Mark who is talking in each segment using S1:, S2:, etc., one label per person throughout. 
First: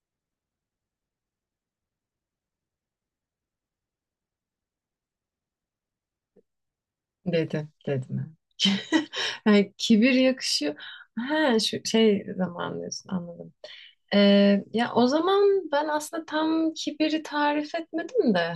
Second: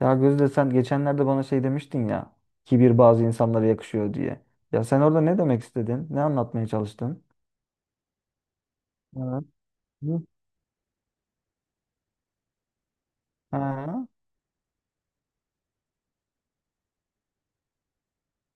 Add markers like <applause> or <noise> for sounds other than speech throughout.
S1: Ya Gözde sen geçenlerde bana şey demiştin ya. Kibir bazı insanlara yakışıyor diye. Ya sen orada ne demek istedin? Ne anlatmaya çalıştın?
S2: Dedim, dedim. <laughs>
S1: Evet.
S2: Yani kibir
S1: Hı.
S2: yakışıyor. Ha, şu şey zaman diyorsun, anladım.
S1: Ha,
S2: Ya o zaman ben aslında tam kibiri tarif etmedim de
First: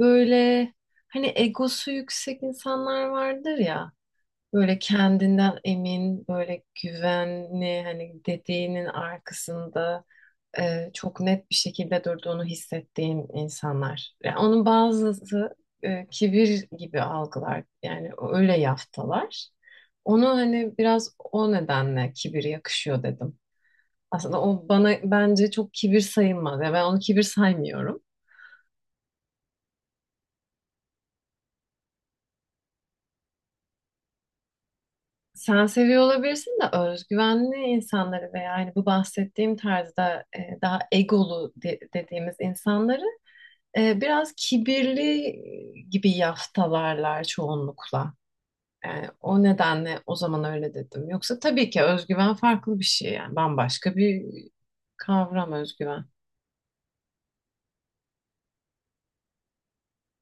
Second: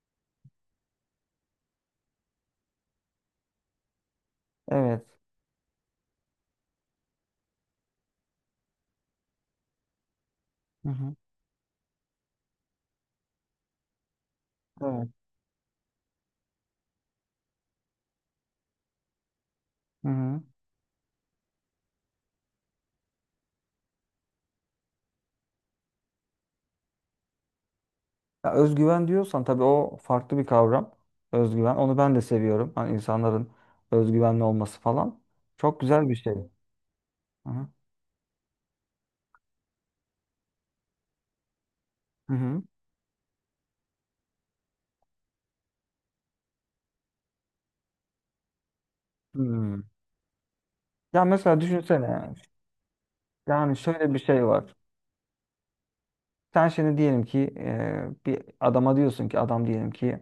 S2: böyle hani egosu yüksek insanlar vardır ya, böyle
S1: evet.
S2: kendinden emin, böyle güvenli, hani dediğinin arkasında
S1: Hı hı.
S2: çok net bir şekilde durduğunu hissettiğim insanlar. Yani onun
S1: Evet.
S2: bazısı kibir gibi algılar. Yani öyle yaftalar.
S1: Hı
S2: Onu
S1: hı.
S2: hani biraz o nedenle kibir yakışıyor dedim. Aslında o bana bence çok kibir sayılmaz. Yani ben onu kibir saymıyorum.
S1: Ya özgüven diyorsan tabii o farklı bir kavram. Özgüven. Onu ben de seviyorum. Hani insanların özgüvenli olması falan.
S2: Sen
S1: Çok
S2: seviyor
S1: güzel bir şey.
S2: olabilirsin de
S1: Hı
S2: özgüvenli
S1: hı.
S2: insanları veya yani bu bahsettiğim tarzda daha
S1: Hı
S2: dediğimiz
S1: hı.
S2: insanları biraz kibirli gibi yaftalarlar çoğunlukla. Yani o
S1: Hmm.
S2: nedenle o zaman öyle dedim.
S1: Ya
S2: Yoksa
S1: mesela
S2: tabii ki özgüven
S1: düşünsene.
S2: farklı bir şey, yani
S1: Yani
S2: bambaşka
S1: şöyle bir
S2: bir
S1: şey var.
S2: kavram özgüven.
S1: Sen şimdi diyelim ki bir adama diyorsun ki adam diyelim ki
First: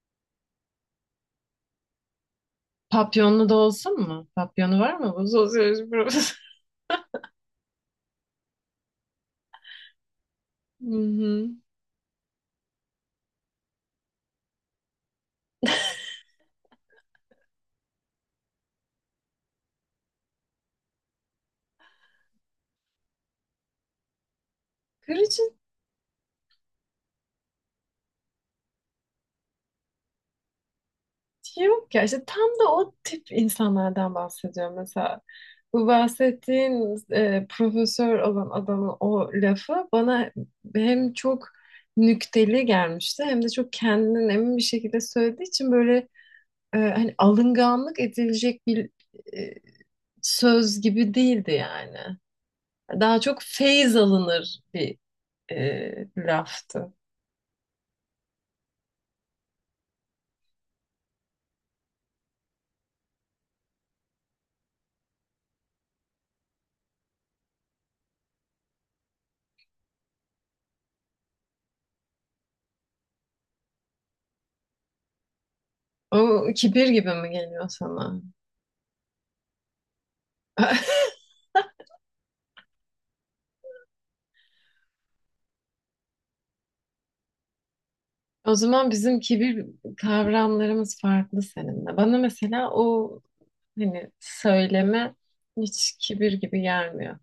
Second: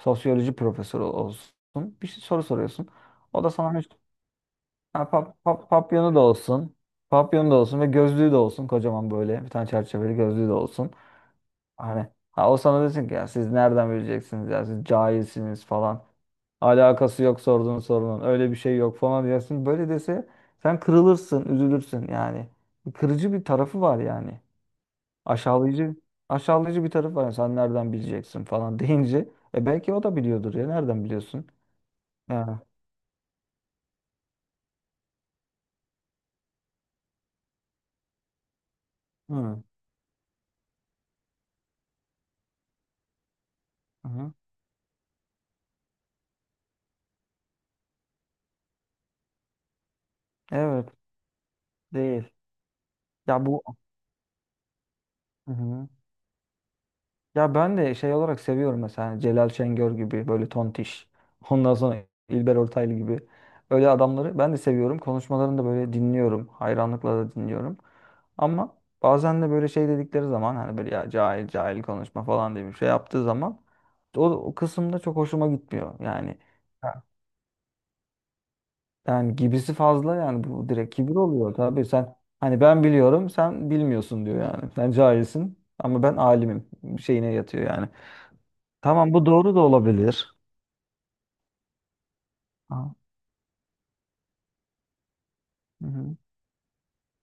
S1: sosyoloji profesörü olsun. Bir şey soru soruyorsun. O
S2: Papyonlu
S1: da
S2: da
S1: sana hiç-
S2: olsun mu? Papyonu var mı bu sosyoloji
S1: papyonu da
S2: profesörü?
S1: olsun. Papyonu da olsun ve gözlüğü de olsun. Kocaman böyle bir tane çerçeveli gözlüğü de
S2: <laughs>
S1: olsun.
S2: Hı hı.
S1: Hani ha, o sana desin ki ya siz nereden bileceksiniz ya siz cahilsiniz falan. Alakası yok sorduğun sorunun. Öyle bir şey yok falan diyorsun. Böyle dese sen kırılırsın, üzülürsün yani. Kırıcı bir tarafı var yani.
S2: Kırıcı
S1: Aşağılayıcı aşağılayıcı bir taraf var. Yani sen nereden bileceksin falan <laughs> deyince e belki o da biliyordur ya. Nereden biliyorsun?
S2: yok ya, işte tam
S1: Ya.
S2: da o tip insanlardan bahsediyorum mesela. Bu bahsettiğin profesör olan adamın o
S1: Hı.
S2: lafı bana hem çok nükteli gelmişti, hem de çok kendinden
S1: Hı.
S2: emin bir şekilde söylediği için böyle hani alınganlık edilecek bir e, söz
S1: Evet,
S2: gibi değildi yani.
S1: değil.
S2: Daha çok
S1: Ya bu.
S2: feyz alınır bir
S1: Hı hı.
S2: laftı.
S1: Ya ben de şey olarak seviyorum mesela hani Celal Şengör gibi böyle tontiş. Ondan sonra İlber Ortaylı gibi öyle adamları ben de seviyorum. Konuşmalarını da böyle dinliyorum. Hayranlıkla da dinliyorum. Ama bazen de böyle şey dedikleri zaman hani böyle ya cahil cahil konuşma falan diye bir şey yaptığı zaman o kısımda çok hoşuma gitmiyor.
S2: O
S1: Yani.
S2: kibir
S1: Ha.
S2: gibi mi geliyor sana?
S1: Yani gibisi fazla yani bu direkt kibir
S2: <laughs>
S1: oluyor tabii sen hani ben biliyorum sen bilmiyorsun diyor yani. Sen cahilsin ama ben alimim şeyine yatıyor yani.
S2: O zaman
S1: Tamam
S2: bizim
S1: bu doğru da
S2: kibir
S1: olabilir.
S2: kavramlarımız farklı seninle. Bana mesela
S1: Aha,
S2: o hani söyleme
S1: hı
S2: hiç
S1: hı.
S2: kibir gibi gelmiyor.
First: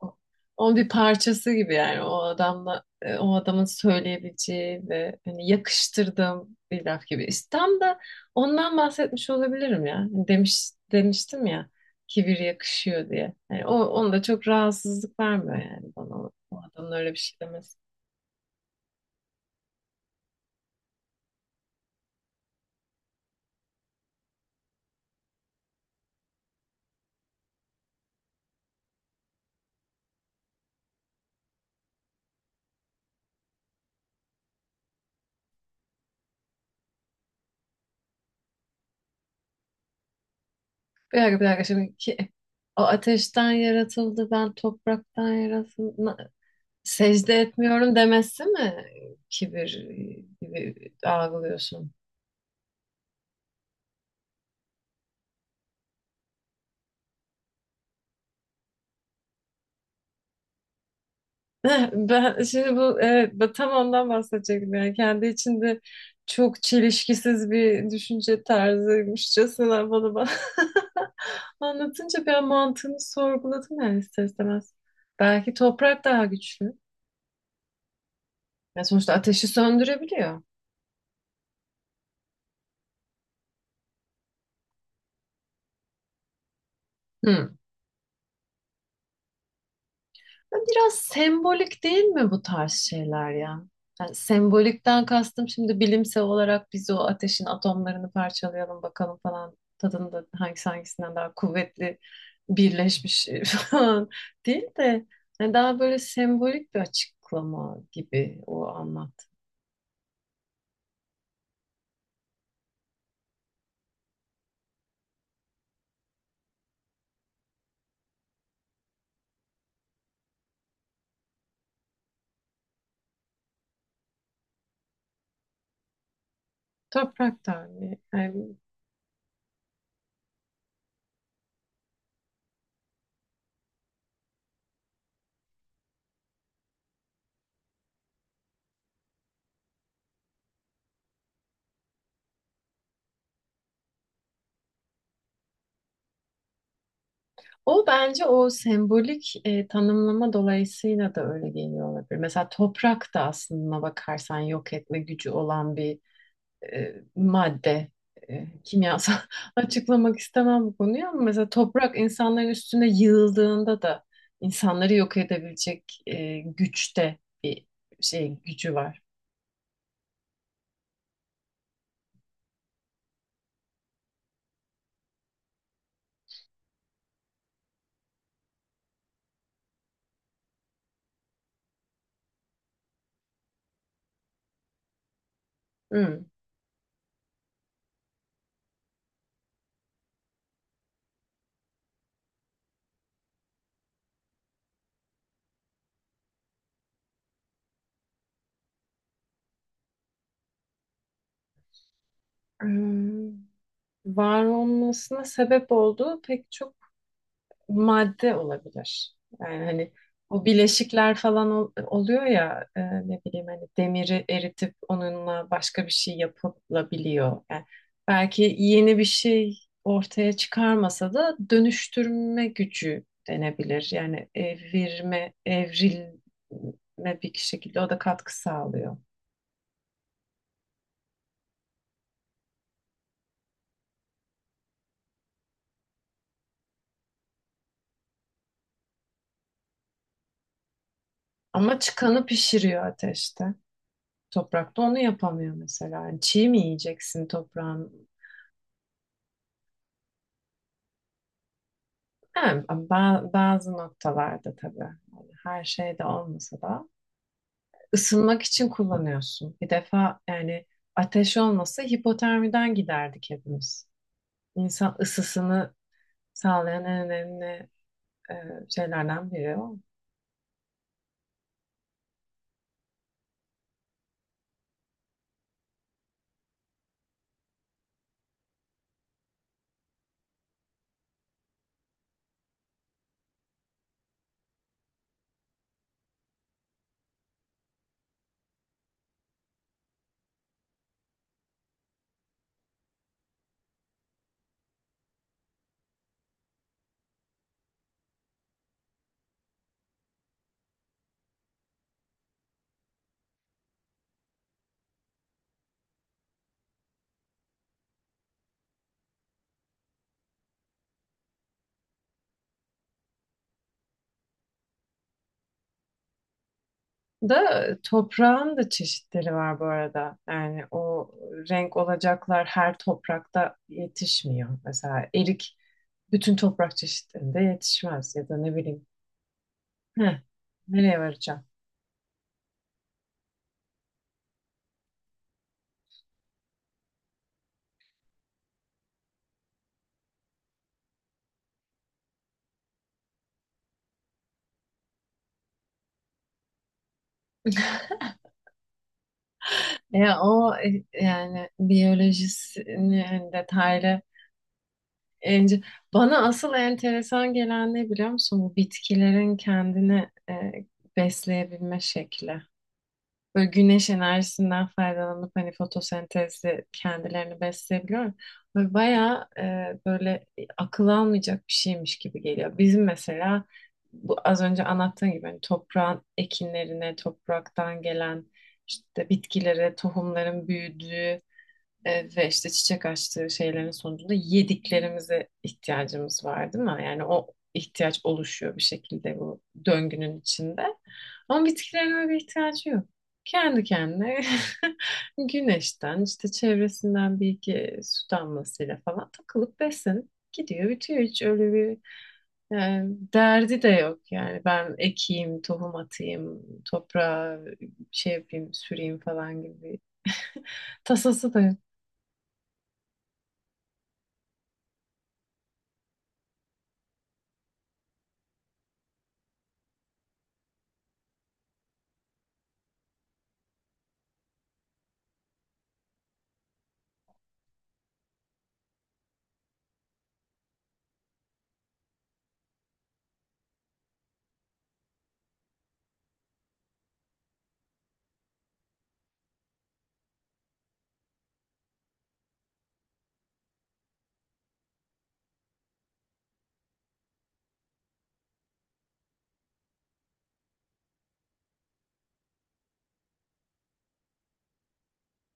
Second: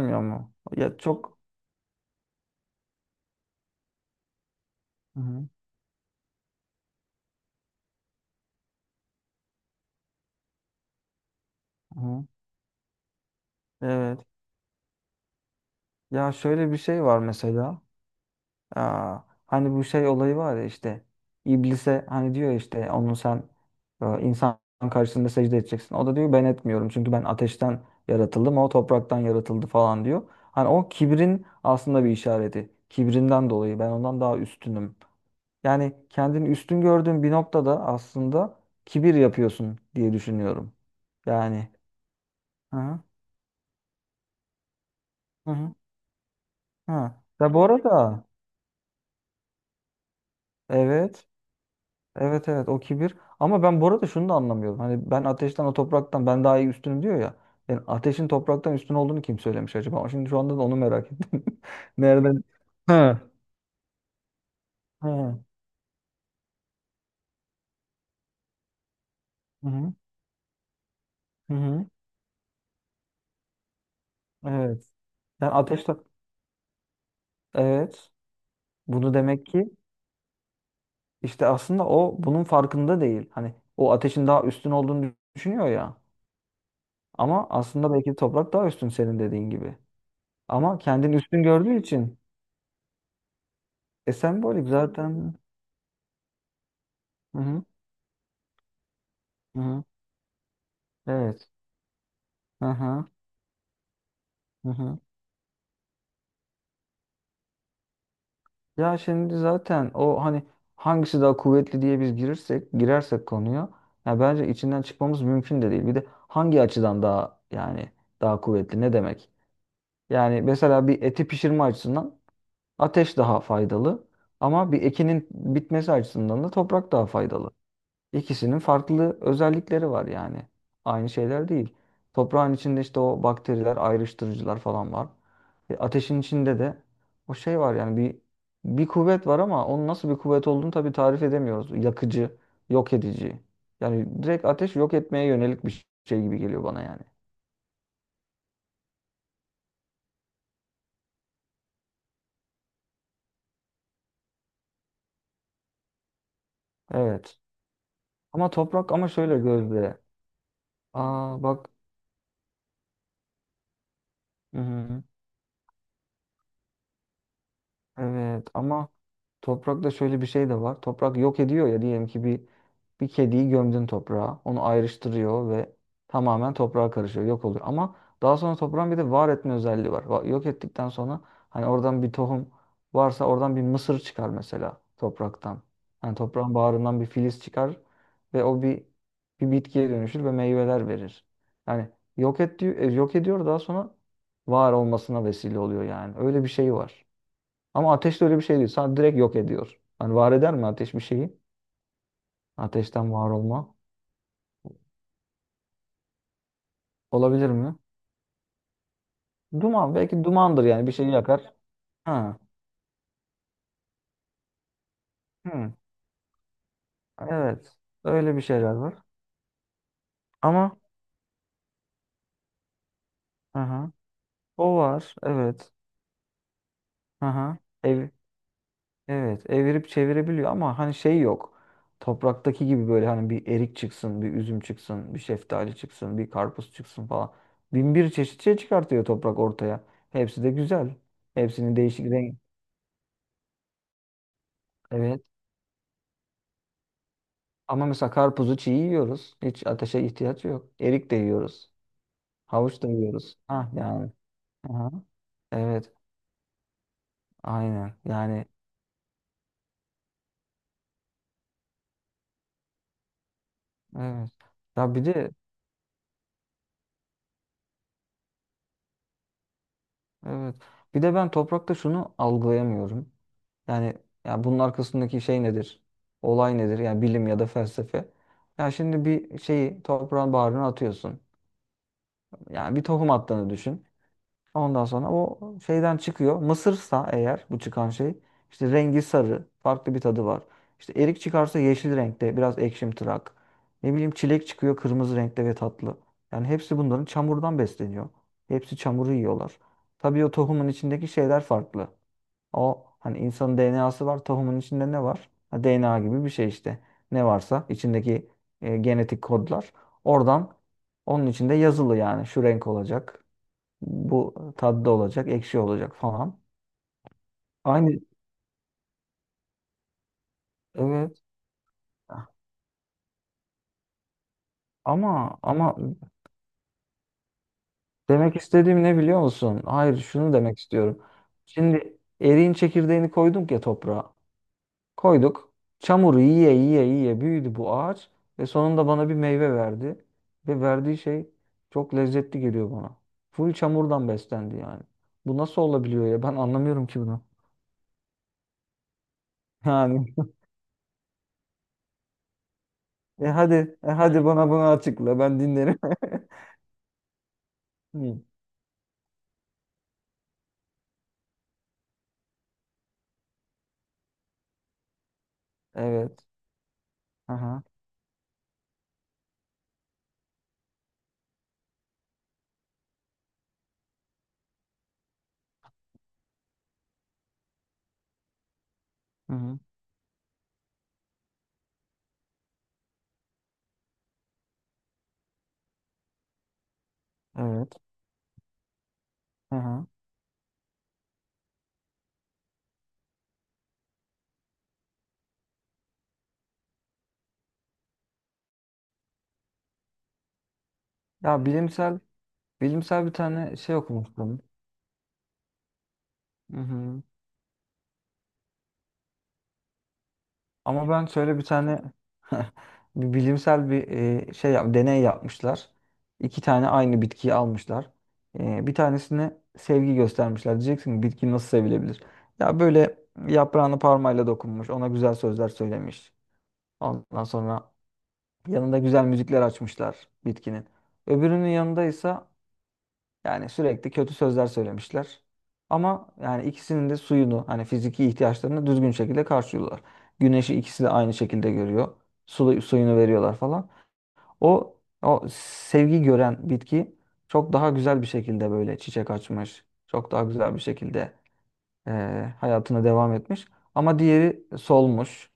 S2: O-
S1: mu?
S2: Onun bir
S1: Ya çok.
S2: parçası gibi, yani o adamla, o adamın söyleyebileceği ve
S1: Hı hı.
S2: hani yakıştırdığım bir laf gibi. İşte tam da ondan bahsetmiş olabilirim ya. Hani demiştim ya
S1: Hı hı.
S2: kibir yakışıyor diye. Yani o onda
S1: Evet.
S2: çok rahatsızlık vermiyor yani, bana o
S1: Ya
S2: o
S1: şöyle bir
S2: adamın
S1: şey
S2: öyle bir
S1: var
S2: şey demesi.
S1: mesela. Aa, hani bu şey olayı var ya işte iblise hani diyor işte onu sen insan karşısında secde edeceksin. O da diyor ben etmiyorum çünkü ben ateşten yaratıldım o topraktan yaratıldı falan diyor. Hani o kibrin aslında bir işareti. Kibrinden dolayı ben ondan daha üstünüm. Yani kendini üstün gördüğün bir noktada aslında kibir yapıyorsun diye düşünüyorum.
S2: Bir dakika, bir dakika,
S1: Yani.
S2: şimdi ki,
S1: Hı
S2: o
S1: hı.
S2: ateşten yaratıldı, ben topraktan
S1: Hı hı.
S2: yaratıldım.
S1: Hı.
S2: Secde
S1: Ya bu
S2: etmiyorum
S1: arada
S2: demesi mi kibir gibi
S1: evet.
S2: algılıyorsun?
S1: Evet evet o kibir. Ama ben bu arada şunu da anlamıyorum. Hani ben ateşten o topraktan ben daha iyi üstünüm diyor ya. Yani ateşin topraktan üstün olduğunu kim söylemiş acaba? Ama şimdi şu anda da onu merak ettim. <laughs>
S2: <laughs> Ben
S1: Nereden?
S2: şimdi bu,
S1: Ha.
S2: evet, ben tam ondan bahsedecektim, yani
S1: He.
S2: kendi
S1: Hı
S2: içinde çok çelişkisiz bir düşünce tarzıymışçasına
S1: hı.
S2: bana bak. <laughs>
S1: Hı hı.
S2: Anlatınca ben mantığını sorguladım yani ister istemez.
S1: Evet. Yani
S2: Belki
S1: ateşten
S2: toprak daha güçlü.
S1: evet.
S2: Ya sonuçta
S1: Bunu demek
S2: ateşi
S1: ki
S2: söndürebiliyor.
S1: işte aslında o bunun farkında değil. Hani o ateşin daha üstün olduğunu düşünüyor ya. Ama
S2: Hı.
S1: aslında belki de toprak daha üstün senin dediğin gibi. Ama
S2: Biraz
S1: kendini üstün gördüğü
S2: sembolik değil
S1: için
S2: mi bu tarz şeyler ya?
S1: e
S2: Yani
S1: sembolik
S2: sembolikten
S1: zaten.
S2: kastım, şimdi bilimsel olarak biz o
S1: Hı
S2: ateşin
S1: hı.
S2: atomlarını parçalayalım bakalım falan
S1: Hı hı.
S2: tadında hangisi hangisinden daha
S1: Evet.
S2: kuvvetli
S1: Hı hı,
S2: birleşmiş <laughs> falan değil
S1: hı hı.
S2: de, yani daha böyle sembolik bir açıklama gibi o
S1: Ya
S2: anlat.
S1: şimdi zaten o hani hangisi daha kuvvetli diye biz girersek konuya ya bence içinden çıkmamız mümkün de değil. Bir de hangi açıdan daha yani daha kuvvetli ne demek? Yani mesela bir eti pişirme açısından ateş daha faydalı ama bir ekinin bitmesi açısından da toprak daha
S2: Toprak
S1: faydalı.
S2: Tanrı. Yani
S1: İkisinin farklı özellikleri var yani. Aynı şeyler değil. Toprağın içinde işte o bakteriler, ayrıştırıcılar falan var. E, ateşin içinde de o şey var yani bir kuvvet var ama onun nasıl bir kuvvet olduğunu tabii tarif edemiyoruz. Yakıcı, yok edici. Yani direkt ateş yok etmeye yönelik bir şey gibi geliyor bana yani.
S2: o bence o sembolik tanımlama dolayısıyla da öyle geliyor olabilir. Mesela toprak da aslında bakarsan yok etme gücü olan bir
S1: Evet.
S2: madde,
S1: Ama toprak ama
S2: kimyasal
S1: şöyle
S2: <laughs>
S1: Gözde.
S2: açıklamak istemem bu konuyu, ama
S1: Aa
S2: mesela
S1: bak.
S2: toprak insanların üstüne yığıldığında da insanları
S1: Hı-hı.
S2: yok edebilecek güçte bir şey
S1: Evet
S2: gücü
S1: ama
S2: var.
S1: toprakta şöyle bir şey de var. Toprak yok ediyor ya diyelim ki bir. Bir kediyi gömdün toprağa. Onu ayrıştırıyor ve tamamen toprağa karışıyor. Yok oluyor. Ama daha sonra toprağın bir de var etme özelliği var. Yok ettikten sonra hani oradan bir tohum varsa oradan bir mısır çıkar mesela topraktan. Hani
S2: Hmm.
S1: toprağın bağrından bir filiz çıkar ve o bir bitkiye dönüşür ve meyveler verir. Yani yok et diyor, yok ediyor daha sonra var olmasına vesile oluyor yani. Öyle bir şey var. Ama ateş de öyle bir şey değil. Sadece direkt yok ediyor. Hani var eder mi ateş bir şeyi? Ateşten var
S2: Hmm.
S1: olma.
S2: Var olmasına sebep olduğu pek çok
S1: Olabilir mi?
S2: madde olabilir. Yani hani
S1: Duman. Belki
S2: bu
S1: dumandır yani. Bir şey
S2: bileşikler falan
S1: yakar.
S2: ol- oluyor
S1: Ha.
S2: ya, ne bileyim hani demiri eritip onunla
S1: Hı.
S2: başka bir şey yapılabiliyor. Yani
S1: Evet. Öyle bir
S2: belki
S1: şeyler var.
S2: yeni bir şey ortaya
S1: Ama
S2: çıkarmasa da dönüştürme gücü denebilir.
S1: aha,
S2: Yani
S1: o var.
S2: evirme,
S1: Evet.
S2: evrilme bir
S1: Aha.
S2: şekilde o da katkı sağlıyor.
S1: Evet. Evirip çevirebiliyor ama hani şey yok. Topraktaki gibi böyle hani bir erik çıksın, bir üzüm çıksın, bir şeftali çıksın, bir karpuz çıksın falan. Bin bir çeşit şey çıkartıyor toprak ortaya. Hepsi de güzel. Hepsinin
S2: Ama
S1: değişik
S2: çıkanı
S1: renk.
S2: pişiriyor ateşte. Toprakta onu
S1: Evet.
S2: yapamıyor mesela. Yani çiğ mi yiyeceksin
S1: Ama
S2: toprağın?
S1: mesela karpuzu çiğ yiyoruz. Hiç ateşe ihtiyaç yok. Erik de yiyoruz.
S2: Yani
S1: Havuç da yiyoruz.
S2: bazı
S1: Ha yani.
S2: noktalarda tabii.
S1: Aha.
S2: Yani her
S1: Evet.
S2: şeyde olmasa da
S1: Aynen.
S2: ısınmak
S1: Yani
S2: için kullanıyorsun. Bir defa yani ateş olmasa hipotermiden giderdik hepimiz.
S1: evet. Ya
S2: İnsan
S1: bir de
S2: ısısını sağlayan en önemli e, şeylerden biri o.
S1: evet. Bir de ben toprakta şunu algılayamıyorum. Yani ya bunun arkasındaki şey nedir? Olay nedir? Yani bilim ya da felsefe. Ya şimdi bir şeyi toprağın bağrına atıyorsun. Yani bir tohum attığını düşün. Ondan sonra o şeyden çıkıyor. Mısırsa eğer bu çıkan şey işte rengi sarı, farklı bir tadı var. İşte erik çıkarsa yeşil renkte, biraz ekşimtırak. Ne bileyim çilek çıkıyor kırmızı renkte ve tatlı. Yani hepsi bunların çamurdan besleniyor. Hepsi çamuru yiyorlar. Tabii o tohumun içindeki şeyler farklı. O hani insanın DNA'sı var, tohumun içinde ne var? Ha, DNA gibi bir şey işte. Ne varsa içindeki genetik kodlar oradan onun içinde yazılı yani şu renk olacak. Bu tatlı olacak, ekşi olacak falan.
S2: Da
S1: Aynı
S2: toprağın da çeşitleri var bu arada. Yani o
S1: evet.
S2: renk olacaklar her toprakta yetişmiyor. Mesela erik
S1: Ama
S2: bütün toprak çeşitlerinde yetişmez ya da
S1: demek
S2: ne
S1: istediğim
S2: bileyim.
S1: ne biliyor musun? Hayır,
S2: Heh,
S1: şunu demek istiyorum.
S2: Nereye varacağım?
S1: Şimdi eriğin çekirdeğini koyduk ya toprağa. Koyduk. Çamuru yiye yiye yiye büyüdü bu ağaç ve sonunda bana bir meyve verdi. Ve verdiği şey çok lezzetli geliyor bana. Full çamurdan beslendi yani. Bu nasıl olabiliyor ya? Ben anlamıyorum ki bunu. <laughs> Yani
S2: Ya o yani biyolojisini hani
S1: e
S2: detaylı
S1: hadi bana bunu açıkla ben
S2: Ence-
S1: dinlerim.
S2: bana asıl enteresan gelen ne
S1: <laughs>
S2: biliyor
S1: Hı.
S2: musun? Bu bitkilerin kendini besleyebilme şekli. Böyle güneş enerjisinden faydalanıp hani
S1: Evet.
S2: fotosentezle kendilerini
S1: Aha,
S2: besleyebiliyor. Böyle bayağı böyle akıl almayacak bir şeymiş gibi geliyor. Bizim mesela bu az önce anlattığım gibi hani toprağın ekinlerine, topraktan gelen işte
S1: hı hı, hı.
S2: bitkilere, tohumların büyüdüğü ve işte çiçek açtığı şeylerin sonucunda yediklerimize ihtiyacımız var değil mi? Yani o
S1: Evet.
S2: ihtiyaç oluşuyor bir şekilde bu
S1: Aha.
S2: döngünün içinde. Ama bitkilerin öyle bir ihtiyacı yok. Kendi kendine <laughs> güneşten, işte çevresinden bir iki su damlasıyla falan takılıp beslenip gidiyor, bitiyor. Hiç
S1: Ya
S2: öyle bir
S1: bilimsel
S2: e,
S1: Bilimsel bir tane
S2: derdi de
S1: şey
S2: yok yani.
S1: okumuştum.
S2: Ben ekeyim, tohum atayım,
S1: Hı hı.
S2: toprağa şey yapayım, süreyim falan gibi <laughs> bir
S1: Ama ben
S2: tasası
S1: şöyle
S2: da
S1: bir
S2: yok.
S1: tane <laughs> bir bilimsel bir deney yapmışlar. İki tane aynı bitkiyi almışlar. E, bir tanesine sevgi göstermişler. Diyeceksin ki bitki nasıl sevilebilir? Ya böyle yaprağını parmayla dokunmuş, ona güzel sözler söylemiş. Ondan sonra yanında güzel müzikler açmışlar bitkinin. Öbürünün yanında ise yani sürekli kötü sözler söylemişler. Ama yani ikisinin de suyunu hani fiziki ihtiyaçlarını düzgün şekilde karşılıyorlar. Güneşi ikisi de aynı şekilde görüyor. Su, suyunu veriyorlar falan. O o sevgi gören bitki çok daha güzel bir şekilde böyle çiçek açmış. Çok daha güzel bir şekilde hayatına devam etmiş. Ama diğeri solmuş.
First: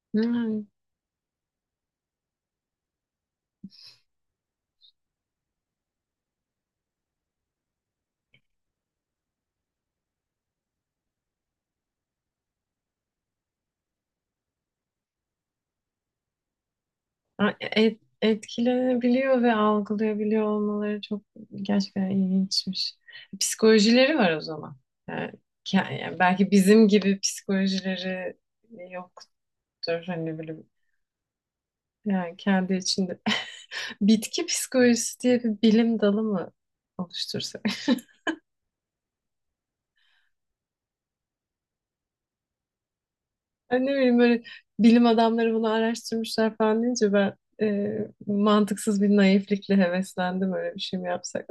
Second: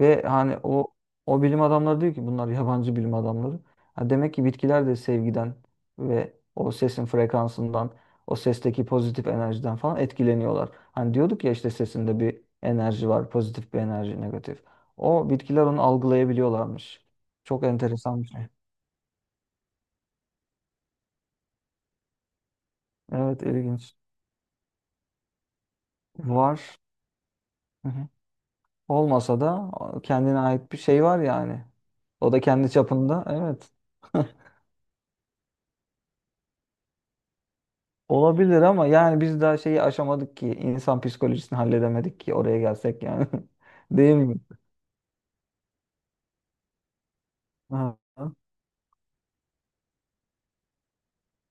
S1: Ve hani
S2: Yani
S1: o bilim adamları diyor ki bunlar yabancı bilim adamları. Ha demek ki bitkiler de sevgiden ve o sesin frekansından, o sesteki pozitif enerjiden falan etkileniyorlar. Hani diyorduk ya işte sesinde bir enerji var, pozitif bir enerji, negatif. O bitkiler onu algılayabiliyorlarmış.
S2: ha,
S1: Çok enteresan bir şey.
S2: etkilenebiliyor ve algılayabiliyor olmaları çok gerçekten ilginçmiş.
S1: Evet, ilginç.
S2: Psikolojileri var o zaman. Yani, yani belki
S1: Var.
S2: bizim gibi
S1: Hı hı.
S2: psikolojileri
S1: Olmasa
S2: yoktur.
S1: da
S2: Hani
S1: kendine
S2: böyle
S1: ait bir şey var yani. O
S2: yani
S1: da kendi
S2: kendi içinde.
S1: çapında. Evet.
S2: <laughs>
S1: <laughs>
S2: Bitki psikolojisi diye bir bilim dalı mı oluştursak? <laughs>
S1: Olabilir ama yani biz daha şeyi aşamadık ki. İnsan psikolojisini halledemedik ki oraya gelsek yani.
S2: Yani
S1: <laughs>
S2: ne
S1: Değil
S2: bileyim
S1: mi?
S2: böyle bilim adamları bunu araştırmışlar falan deyince ben
S1: Aha.
S2: e, mantıksız bir naiflikle heveslendim, öyle bir şey mi yapsak?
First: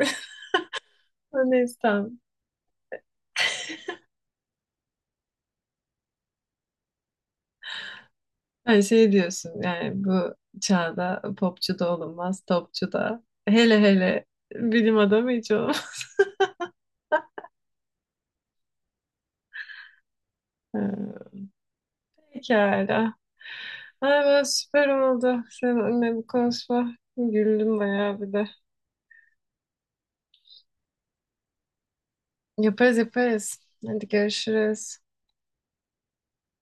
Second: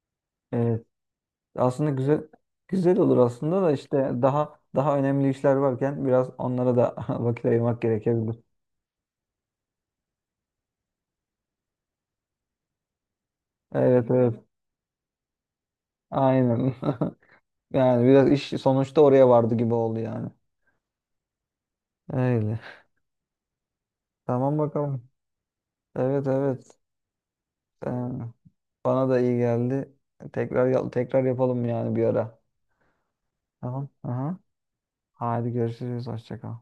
S1: Evet.
S2: <laughs> Neyse
S1: Aslında
S2: tamam.
S1: güzel güzel olur aslında da işte daha önemli işler varken biraz onlara da <laughs> vakit ayırmak gerekebilir.
S2: Yani şey diyorsun yani, bu çağda popçu da olunmaz, topçu da. Hele
S1: Evet
S2: hele
S1: evet.
S2: bilim adamı hiç olmaz. <laughs>
S1: Aynen. <laughs> Yani biraz iş sonuçta oraya vardı gibi oldu yani.
S2: Ee,
S1: Öyle.
S2: Pekala. Ay ben
S1: Tamam
S2: süper
S1: bakalım.
S2: oldu. Seninle bu
S1: Evet evet.
S2: konuşma. Güldüm
S1: Ee,
S2: bayağı bir de.
S1: bana da iyi geldi. Tekrar yapalım yani bir ara.
S2: Yaparız yaparız.
S1: Tamam.
S2: Hadi
S1: Aha.
S2: görüşürüz.
S1: Hadi görüşürüz. Hoşça kal.